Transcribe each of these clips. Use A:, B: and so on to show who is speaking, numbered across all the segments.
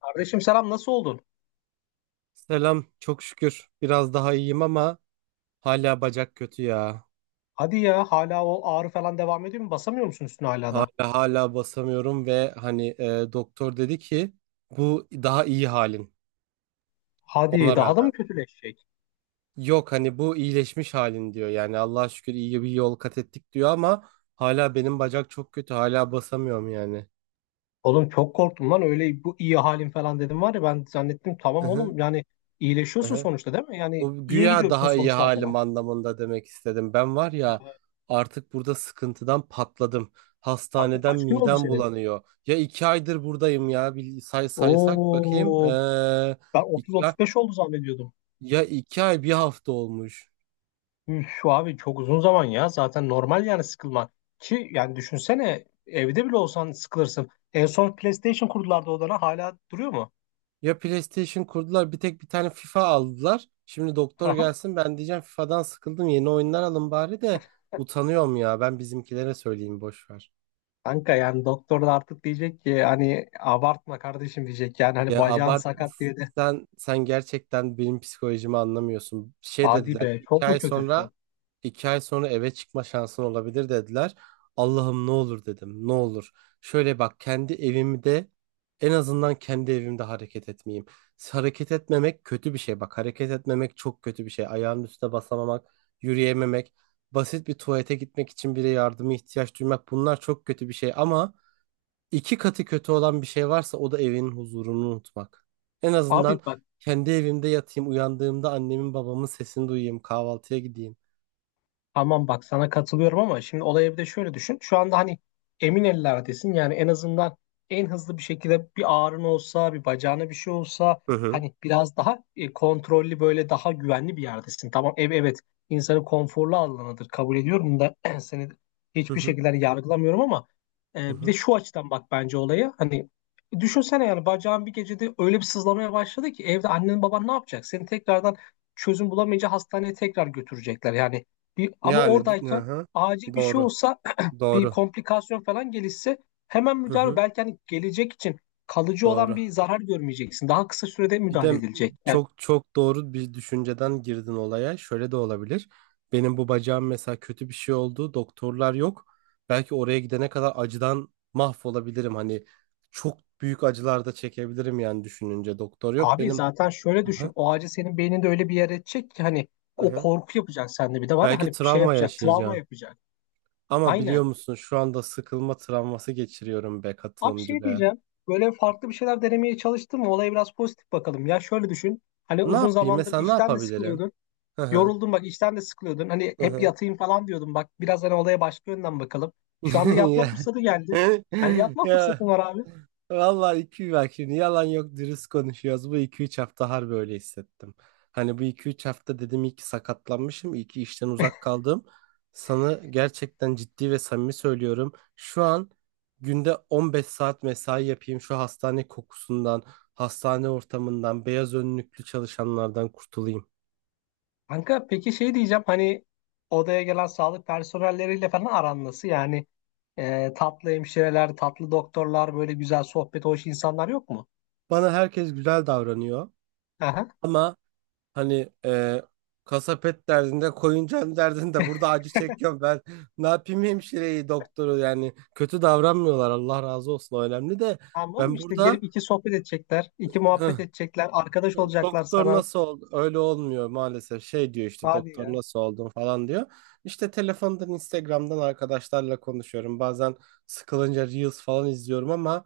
A: Kardeşim selam nasıl oldun?
B: Selam, çok şükür. Biraz daha iyiyim ama hala bacak kötü ya.
A: Hadi ya hala o ağrı falan devam ediyor mu? Basamıyor musun üstüne hala
B: Hala
A: da?
B: hala basamıyorum ve hani doktor dedi ki bu daha iyi halin ona
A: Hadi daha da
B: rağmen.
A: mı kötüleşecek?
B: Yok hani bu iyileşmiş halin diyor. Yani Allah'a şükür iyi bir yol kat ettik diyor ama hala benim bacak çok kötü. Hala basamıyorum yani.
A: Oğlum çok korktum lan öyle bu iyi halin falan dedim var ya ben zannettim tamam oğlum yani iyileşiyorsun sonuçta değil mi? Yani
B: Bu
A: iyiye
B: güya
A: gidiyor bütün
B: daha iyi
A: sonuçlar
B: halim
A: falan.
B: anlamında demek istedim. Ben var ya
A: Ha,
B: artık burada sıkıntıdan patladım.
A: kanka
B: Hastaneden
A: kaç gün oldu
B: midem
A: senin?
B: bulanıyor. Ya 2 aydır buradayım ya. Bir saysak bakayım.
A: Oo ben
B: 2 ay,
A: 30-35 oldu zannediyordum.
B: ya 2 ay 1 hafta olmuş.
A: Üf şu abi çok uzun zaman ya zaten normal yani sıkılman. Ki yani düşünsene evde bile olsan sıkılırsın. En son PlayStation kurdular da odana hala duruyor mu?
B: Ya PlayStation kurdular, bir tek bir tane FIFA aldılar. Şimdi doktor gelsin ben diyeceğim FIFA'dan sıkıldım, yeni oyunlar alın bari de utanıyorum ya. Ben bizimkilere söyleyeyim, boş ver.
A: Kanka yani doktor da artık diyecek ki hani abartma kardeşim diyecek yani hani
B: Ya
A: bacağın
B: abart
A: sakat diye de
B: sen sen gerçekten benim psikolojimi anlamıyorsun. Şey
A: hadi
B: dediler,
A: be
B: iki
A: çok mu
B: ay sonra
A: kötüsün?
B: eve çıkma şansın olabilir dediler. Allah'ım ne olur dedim, ne olur. Şöyle bak, kendi evimde, en azından kendi evimde hareket etmeyeyim. Hareket etmemek kötü bir şey, bak hareket etmemek çok kötü bir şey. Ayağının üstüne basamamak, yürüyememek, basit bir tuvalete gitmek için bile yardıma ihtiyaç duymak, bunlar çok kötü bir şey ama İki katı kötü olan bir şey varsa o da evinin huzurunu unutmak. En
A: Abi
B: azından
A: bak.
B: kendi evimde yatayım, uyandığımda annemin babamın sesini duyayım, kahvaltıya gideyim.
A: Tamam bak sana katılıyorum ama şimdi olaya bir de şöyle düşün. Şu anda hani emin ellerdesin. Yani en azından en hızlı bir şekilde bir ağrın olsa, bir bacağına bir şey olsa
B: Hı hı.
A: hani biraz daha kontrollü böyle daha güvenli bir yerdesin. Tamam ev evet insanın konforlu alanıdır kabul ediyorum da seni
B: Hı
A: hiçbir
B: hı.
A: şekilde hani yargılamıyorum ama
B: Hı
A: bir de
B: hı.
A: şu açıdan bak bence olaya. Hani düşünsene yani bacağın bir gecede öyle bir sızlamaya başladı ki evde annen baban ne yapacak? Seni tekrardan çözüm bulamayınca hastaneye tekrar götürecekler. Yani ama
B: Yani hı
A: oradayken
B: hı.
A: acil bir şey
B: Doğru.
A: olsa bir
B: Doğru.
A: komplikasyon falan gelişse hemen
B: Hı
A: müdahale
B: hı.
A: belki hani gelecek için kalıcı olan
B: Doğru.
A: bir zarar görmeyeceksin. Daha kısa sürede
B: Bir
A: müdahale
B: de
A: edilecek. Yani,
B: çok çok doğru bir düşünceden girdin olaya. Şöyle de olabilir. Benim bu bacağım mesela kötü bir şey oldu. Doktorlar yok. Belki oraya gidene kadar acıdan mahvolabilirim. Hani çok büyük acılar da çekebilirim yani düşününce. Doktor yok.
A: abi
B: Benim
A: zaten şöyle
B: aha,
A: düşün. O acı senin beyninde öyle bir yer edecek ki hani o
B: aha.
A: korku yapacak sende bir de var ya hani
B: Belki
A: bir şey
B: travma
A: yapacak, travma
B: yaşayacağım.
A: yapacak.
B: Ama biliyor
A: Aynen.
B: musun, şu anda sıkılma travması geçiriyorum be
A: Abi
B: katılımcı
A: şey
B: be.
A: diyeceğim. Böyle farklı bir şeyler denemeye çalıştın mı? Olaya biraz pozitif bakalım. Ya şöyle düşün. Hani
B: Ne
A: uzun
B: yapayım?
A: zamandır
B: Mesela ne
A: işten de
B: yapabilirim?
A: sıkılıyordun.
B: Hı hı.
A: Yoruldum bak işten de sıkılıyordun. Hani hep
B: Hı
A: yatayım falan diyordum. Bak biraz hani olaya başka yönden bakalım.
B: hı.
A: Şu anda yatma fırsatı geldi. Hani yatma
B: Ya
A: fırsatın var abi.
B: vallahi iki bak, şimdi yalan yok, dürüst konuşuyoruz. Bu 2-3 hafta harbi öyle hissettim. Hani bu 2-3 hafta dedim iyi ki sakatlanmışım, iyi ki işten uzak kaldım. Sana gerçekten ciddi ve samimi söylüyorum. Şu an günde 15 saat mesai yapayım, şu hastane kokusundan, hastane ortamından, beyaz önlüklü çalışanlardan kurtulayım.
A: Kanka peki şey diyeceğim hani odaya gelen sağlık personelleriyle falan aran nasıl? Yani tatlı hemşireler, tatlı doktorlar böyle güzel sohbet hoş insanlar yok mu?
B: Bana herkes güzel davranıyor
A: Aha.
B: ama hani kasap et derdinde, koyuncan derdinde, burada acı çekiyorum ben. Ne yapayım hemşireyi doktoru, yani kötü davranmıyorlar, Allah razı olsun, o önemli de
A: Tamam oğlum
B: ben
A: işte
B: burada
A: gelip iki sohbet edecekler, iki
B: hıh,
A: muhabbet edecekler, arkadaş olacaklar
B: doktor
A: sana.
B: nasıl oldu, öyle olmuyor maalesef, şey diyor işte,
A: Hadi
B: doktor
A: ya.
B: nasıl oldun falan diyor. İşte telefondan Instagram'dan arkadaşlarla konuşuyorum, bazen sıkılınca Reels falan izliyorum ama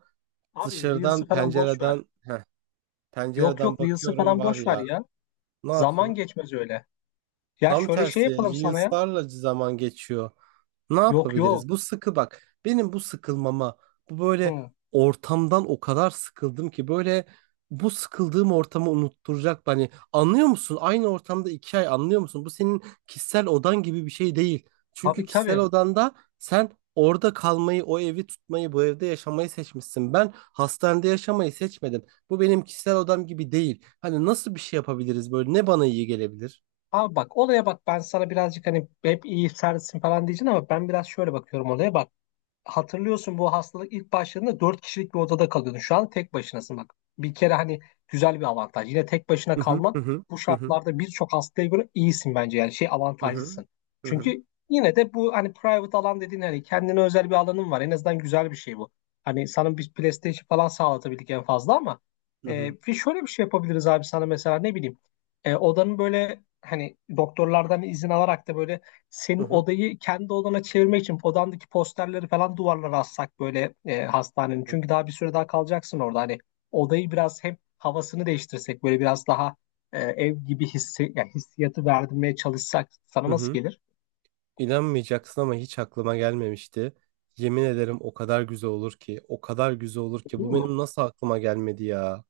A: Abi
B: dışarıdan
A: Reels'ı falan boş ver.
B: pencereden heh,
A: Yok
B: pencereden
A: yok Reels'ı
B: bakıyorum
A: falan
B: var
A: boş ver
B: ya,
A: ya.
B: ne
A: Zaman
B: yapayım?
A: geçmez öyle. Ya
B: Tam
A: şöyle şey
B: tersi,
A: yapalım sana ya.
B: Reels'larla zaman geçiyor. Ne
A: Yok yok.
B: yapabiliriz? Bu sıkı bak. Benim bu sıkılmama, bu böyle
A: Hı.
B: ortamdan o kadar sıkıldım ki böyle, bu sıkıldığım ortamı unutturacak. Hani anlıyor musun? Aynı ortamda iki ay, anlıyor musun? Bu senin kişisel odan gibi bir şey değil. Çünkü
A: Tabii
B: kişisel
A: tabii.
B: odanda sen orada kalmayı, o evi tutmayı, bu evde yaşamayı seçmişsin. Ben hastanede yaşamayı seçmedim. Bu benim kişisel odam gibi değil. Hani nasıl bir şey yapabiliriz böyle? Ne bana iyi gelebilir?
A: Abi bak olaya bak ben sana birazcık hani hep iyi sertsin falan diyeceksin ama ben biraz şöyle bakıyorum olaya bak. Hatırlıyorsun bu hastalık ilk başladığında 4 kişilik bir odada kalıyordun. Şu an tek başınasın bak. Bir kere hani güzel bir avantaj. Yine tek başına
B: Hı hı
A: kalman
B: hı
A: bu
B: hı hı
A: şartlarda birçok hastaya göre iyisin bence. Yani şey
B: hı hı
A: avantajlısın.
B: hı hı hı
A: Çünkü yine de bu hani private alan dediğin hani kendine özel bir alanın var. En azından güzel bir şey bu. Hani sana bir PlayStation falan sağlatabildik en fazla ama
B: hı hı
A: bir şöyle bir şey yapabiliriz abi sana mesela ne bileyim. Odanın böyle hani doktorlardan izin alarak da böyle senin
B: hı
A: odayı kendi odana çevirmek için odandaki posterleri falan duvarlara assak böyle hastanenin.
B: hı,
A: Çünkü daha bir süre daha kalacaksın orada. Hani odayı biraz hem havasını değiştirsek böyle biraz daha ev gibi hissi, yani hissiyatı verdirmeye çalışsak sana
B: hı
A: nasıl
B: hı.
A: gelir?
B: İnanmayacaksın ama hiç aklıma gelmemişti. Yemin ederim o kadar güzel olur ki, o kadar güzel olur ki.
A: Olur
B: Bu
A: mu?
B: benim nasıl aklıma gelmedi ya?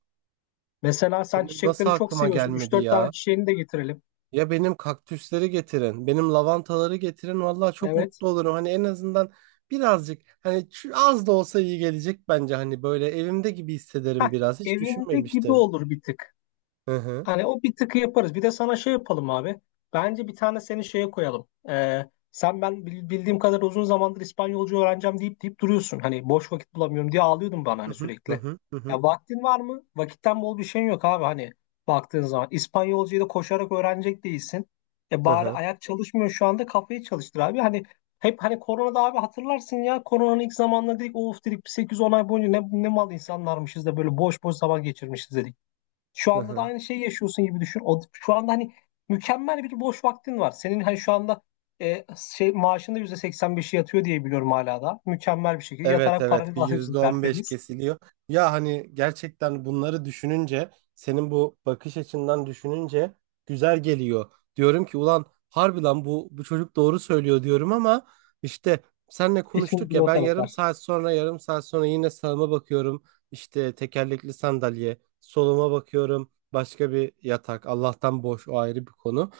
A: Mesela sen
B: Benim nasıl
A: çiçekleri çok
B: aklıma
A: seviyorsun. üç
B: gelmedi
A: dört tane
B: ya?
A: çiçeğini de getirelim.
B: Ya benim kaktüsleri getirin, benim lavantaları getirin. Vallahi çok
A: Evet.
B: mutlu olurum. Hani en azından birazcık, hani az da olsa iyi gelecek bence. Hani böyle evimde gibi hissederim
A: Hah,
B: biraz. Hiç
A: evinde gibi
B: düşünmemiştim.
A: olur bir tık.
B: Hı hı
A: Hani o bir tıkı yaparız. Bir de sana şey yapalım abi. Bence bir tane seni şeye koyalım. Sen ben bildiğim kadar uzun zamandır İspanyolca öğreneceğim deyip deyip duruyorsun. Hani boş vakit bulamıyorum diye ağlıyordun bana
B: hı
A: hani
B: hı
A: sürekli.
B: hı hı hı
A: Ya vaktin var mı? Vakitten bol bir şeyin yok abi hani baktığın zaman. İspanyolcayı da koşarak öğrenecek değilsin. E
B: hı
A: bari
B: hı.
A: ayak çalışmıyor şu anda kafayı çalıştır abi. Hani hep hani koronada abi hatırlarsın ya koronanın ilk zamanlarında dedik of dedik 8-10 ay boyunca ne mal insanlarmışız da böyle boş boş zaman geçirmişiz dedik. Şu
B: Hı
A: anda da
B: hı.
A: aynı şeyi yaşıyorsun gibi düşün. O, şu anda hani mükemmel bir boş vaktin var. Senin hani şu anda e, şey maaşında %85'i yatıyor diye biliyorum hala da. Mükemmel bir şekilde
B: Evet
A: yatarak
B: evet,
A: paranı da
B: bir
A: alıyorsun
B: %15
A: tertemiz.
B: kesiliyor. Ya hani gerçekten bunları düşününce, senin bu bakış açından düşününce güzel geliyor. Diyorum ki ulan harbi lan bu çocuk doğru söylüyor diyorum ama işte, senle
A: İşin
B: konuştuk
A: bir de
B: ya,
A: o
B: ben yarım
A: taraflar.
B: saat sonra yine sağıma bakıyorum, işte tekerlekli sandalye, soluma bakıyorum başka bir yatak, Allah'tan boş, o ayrı bir konu.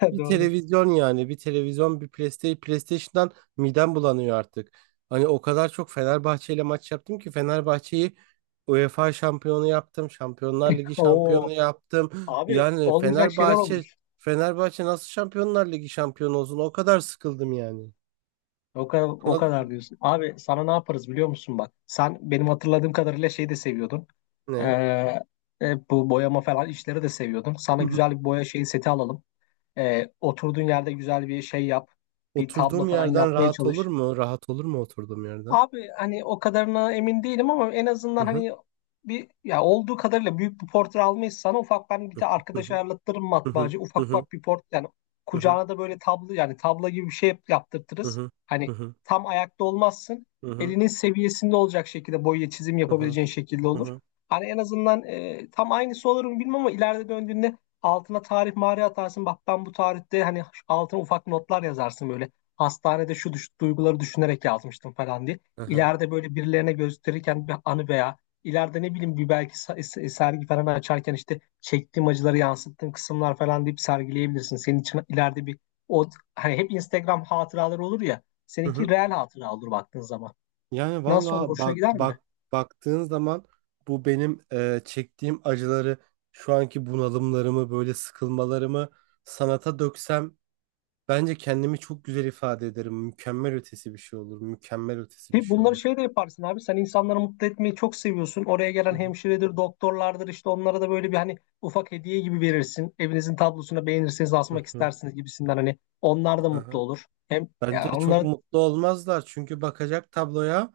B: Bir
A: Doğru.
B: televizyon, yani bir televizyon, bir PlayStation'dan midem bulanıyor artık. Hani o kadar çok Fenerbahçe ile maç yaptım ki Fenerbahçe'yi UEFA şampiyonu yaptım, Şampiyonlar Ligi şampiyonu
A: Oo.
B: yaptım.
A: Abi
B: Yani
A: olmayacak şeyler
B: Fenerbahçe
A: olmuş.
B: Fenerbahçe nasıl Şampiyonlar Ligi şampiyonu olsun? O kadar sıkıldım yani.
A: O kadar, o
B: Anladın
A: kadar
B: mı?
A: diyorsun. Abi sana ne yaparız biliyor musun bak. Sen benim hatırladığım kadarıyla şey de seviyordun. Ee,
B: Ne?
A: bu boyama falan işleri de seviyordun.
B: Hı
A: Sana
B: hı.
A: güzel bir boya şeyi seti alalım. Oturduğun yerde güzel bir şey yap. Bir tablo
B: Oturduğum
A: falan
B: yerden
A: yapmaya
B: rahat olur
A: çalış.
B: mu? Rahat olur mu oturduğum yerden?
A: Abi hani o kadarına emin değilim ama en
B: Hı
A: azından
B: hı.
A: hani bir ya olduğu kadarıyla büyük bir portre almayız sana ufak ben bir
B: Hı
A: de arkadaş
B: hı.
A: ayarlattırırım
B: Hı hı.
A: matbaacı
B: Hı
A: ufak
B: hı.
A: ufak bir port yani
B: Hı hı.
A: kucağına da böyle tablo yani tablo gibi bir şey
B: Hı
A: yaptırtırız.
B: hı. Hı
A: Hani
B: hı.
A: tam ayakta olmazsın
B: Hı hı.
A: elinin seviyesinde olacak şekilde boya çizim
B: Hı
A: yapabileceğin şekilde olur.
B: hı.
A: Hani en azından tam aynısı olur mu bilmem ama ileride döndüğünde altına tarih mağara atarsın bak ben bu tarihte hani altına ufak notlar yazarsın böyle hastanede şu duyguları düşünerek yazmıştım falan diye
B: Hı hı.
A: ileride böyle birilerine gösterirken bir anı veya ileride ne bileyim bir belki sergi falan açarken işte çektiğim acıları yansıttığım kısımlar falan deyip sergileyebilirsin. Senin için ileride bir o hani hep Instagram hatıraları olur ya.
B: Hı
A: Seninki
B: hı.
A: real hatıra olur baktığın zaman.
B: Yani
A: Nasıl olur?
B: valla
A: Hoşuna
B: bak
A: gider mi?
B: bak, baktığın zaman bu benim çektiğim acıları, şu anki bunalımlarımı, böyle sıkılmalarımı sanata döksem bence kendimi çok güzel ifade ederim. Mükemmel ötesi bir şey olur. Mükemmel ötesi bir
A: Ki
B: şey
A: bunları
B: olur.
A: şey de yaparsın abi. Sen insanları mutlu etmeyi çok seviyorsun. Oraya gelen
B: Hı hı.
A: hemşiredir, doktorlardır işte onlara da böyle bir hani ufak hediye gibi verirsin. Evinizin tablosuna beğenirseniz
B: Hı
A: asmak
B: hı.
A: istersiniz gibisinden hani onlar da
B: Hı
A: mutlu
B: hı.
A: olur. Hem
B: Bence
A: ya
B: çok
A: onlara.
B: mutlu olmazlar, çünkü bakacak tabloya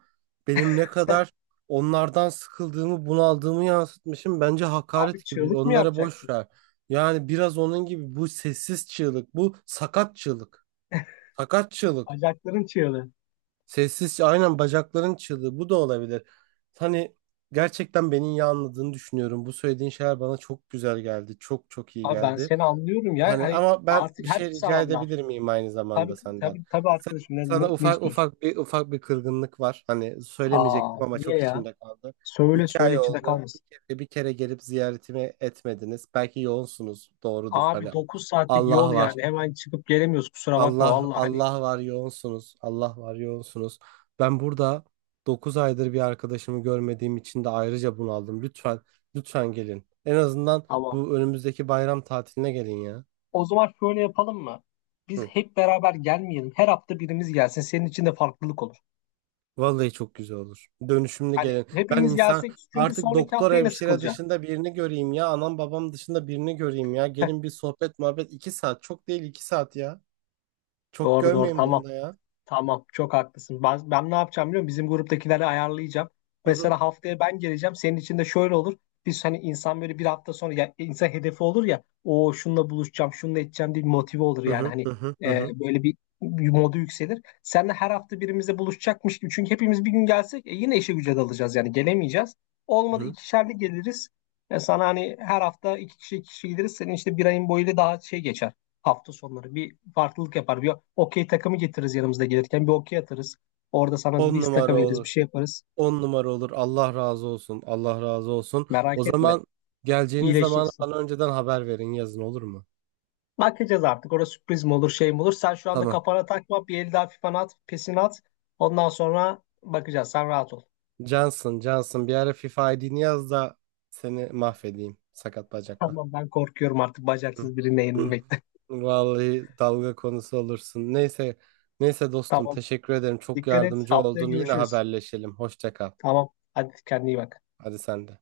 B: benim ne kadar onlardan sıkıldığımı, bunaldığımı yansıtmışım. Bence
A: Abi
B: hakaret gibi.
A: çığlık mı
B: Onlara boş
A: yapacaksın?
B: ver. Yani biraz onun gibi, bu sessiz çığlık, bu sakat çığlık. Sakat çığlık.
A: Bacakların çığlığı.
B: Sessiz, aynen, bacakların çığlığı bu da olabilir. Hani gerçekten beni iyi anladığını düşünüyorum. Bu söylediğin şeyler bana çok güzel geldi. Çok çok iyi
A: Abi ben
B: geldi.
A: seni anlıyorum ya.
B: Hani
A: Hani
B: ama ben
A: artık
B: bir
A: her
B: şey
A: insan
B: rica
A: anlar.
B: edebilir miyim aynı zamanda
A: Tabii
B: senden?
A: tabii tabii
B: Sen,
A: arkadaşım
B: sana
A: ne istiyorsun?
B: ufak bir kırgınlık var. Hani
A: Aa
B: söylemeyecektim ama
A: niye
B: çok
A: ya?
B: içimde kaldı.
A: Söyle
B: İki
A: söyle
B: ay
A: içinde
B: oldu. Bir
A: kalmasın.
B: kere, bir kere gelip ziyaretimi etmediniz. Belki yoğunsunuz. Doğrudur.
A: Abi
B: Hani
A: 9 saatlik yol
B: Allah var.
A: yani hemen çıkıp gelemiyoruz kusura bakma
B: Allah
A: valla hani
B: Allah var yoğunsunuz. Allah var yoğunsunuz. Ben burada 9 aydır bir arkadaşımı görmediğim için de ayrıca bunaldım. Lütfen lütfen gelin. En azından
A: tamam.
B: bu önümüzdeki bayram tatiline gelin ya.
A: O zaman şöyle yapalım mı? Biz
B: Hı.
A: hep beraber gelmeyelim. Her hafta birimiz gelsin. Senin için de farklılık olur.
B: Vallahi çok güzel olur. Dönüşümlü
A: Hani
B: gelin. Ben
A: hepimiz
B: insan
A: gelsek çünkü
B: artık
A: sonraki
B: doktor
A: hafta yine
B: hemşire
A: sıkılacak.
B: dışında birini göreyim ya. Anam babam dışında birini göreyim ya. Gelin bir sohbet muhabbet, 2 saat. Çok değil, 2 saat ya. Çok
A: Doğru doğru
B: görmeyin
A: tamam.
B: bunda ya.
A: Tamam, çok haklısın. Ben ne yapacağım biliyor musun? Bizim gruptakileri ayarlayacağım.
B: Hı hı.
A: Mesela haftaya ben geleceğim. Senin için de şöyle olur. Biz hani insan böyle bir hafta sonra ya, insan hedefi olur ya. O şununla buluşacağım, şununla edeceğim diye bir motive olur
B: Hı
A: yani.
B: hı
A: Hani
B: hı hı hı hı.
A: böyle bir, modu yükselir. Seninle her hafta birimizle buluşacakmış gibi. Çünkü hepimiz bir gün gelsek yine işe güce dalacağız yani gelemeyeceğiz. Olmadı
B: Hı.
A: ikişerli geliriz. Sana hani her hafta iki kişi gideriz. Senin işte bir ayın boyuyla daha şey geçer hafta sonları bir farklılık yapar. Bir okey takımı getiririz yanımızda gelirken bir okey atarız. Orada sana
B: On
A: bir
B: numara
A: istaka veririz bir
B: olur.
A: şey yaparız.
B: On numara olur. Allah razı olsun. Allah razı olsun. O
A: Merak etme
B: zaman, geleceğiniz zaman
A: iyileşeceksin.
B: bana önceden haber verin, yazın, olur mu?
A: Bakacağız artık orada sürpriz mi olur şey mi olur. Sen şu anda
B: Tamam.
A: kafana takma bir el daha fifan at pesini at. Ondan sonra bakacağız sen rahat ol.
B: Johnson bir ara FIFA ID'ni yaz da seni mahvedeyim. Sakat bacakla.
A: Tamam ben korkuyorum artık
B: Hı.
A: bacaksız birine yenilmekte.
B: Vallahi dalga konusu olursun. Neyse, neyse dostum
A: Tamam
B: teşekkür ederim. Çok
A: dikkat et
B: yardımcı
A: haftaya
B: oldun. Yine
A: görüşürüz.
B: haberleşelim. Hoşça kal.
A: Tamam hadi kendine iyi bak.
B: Hadi sen de.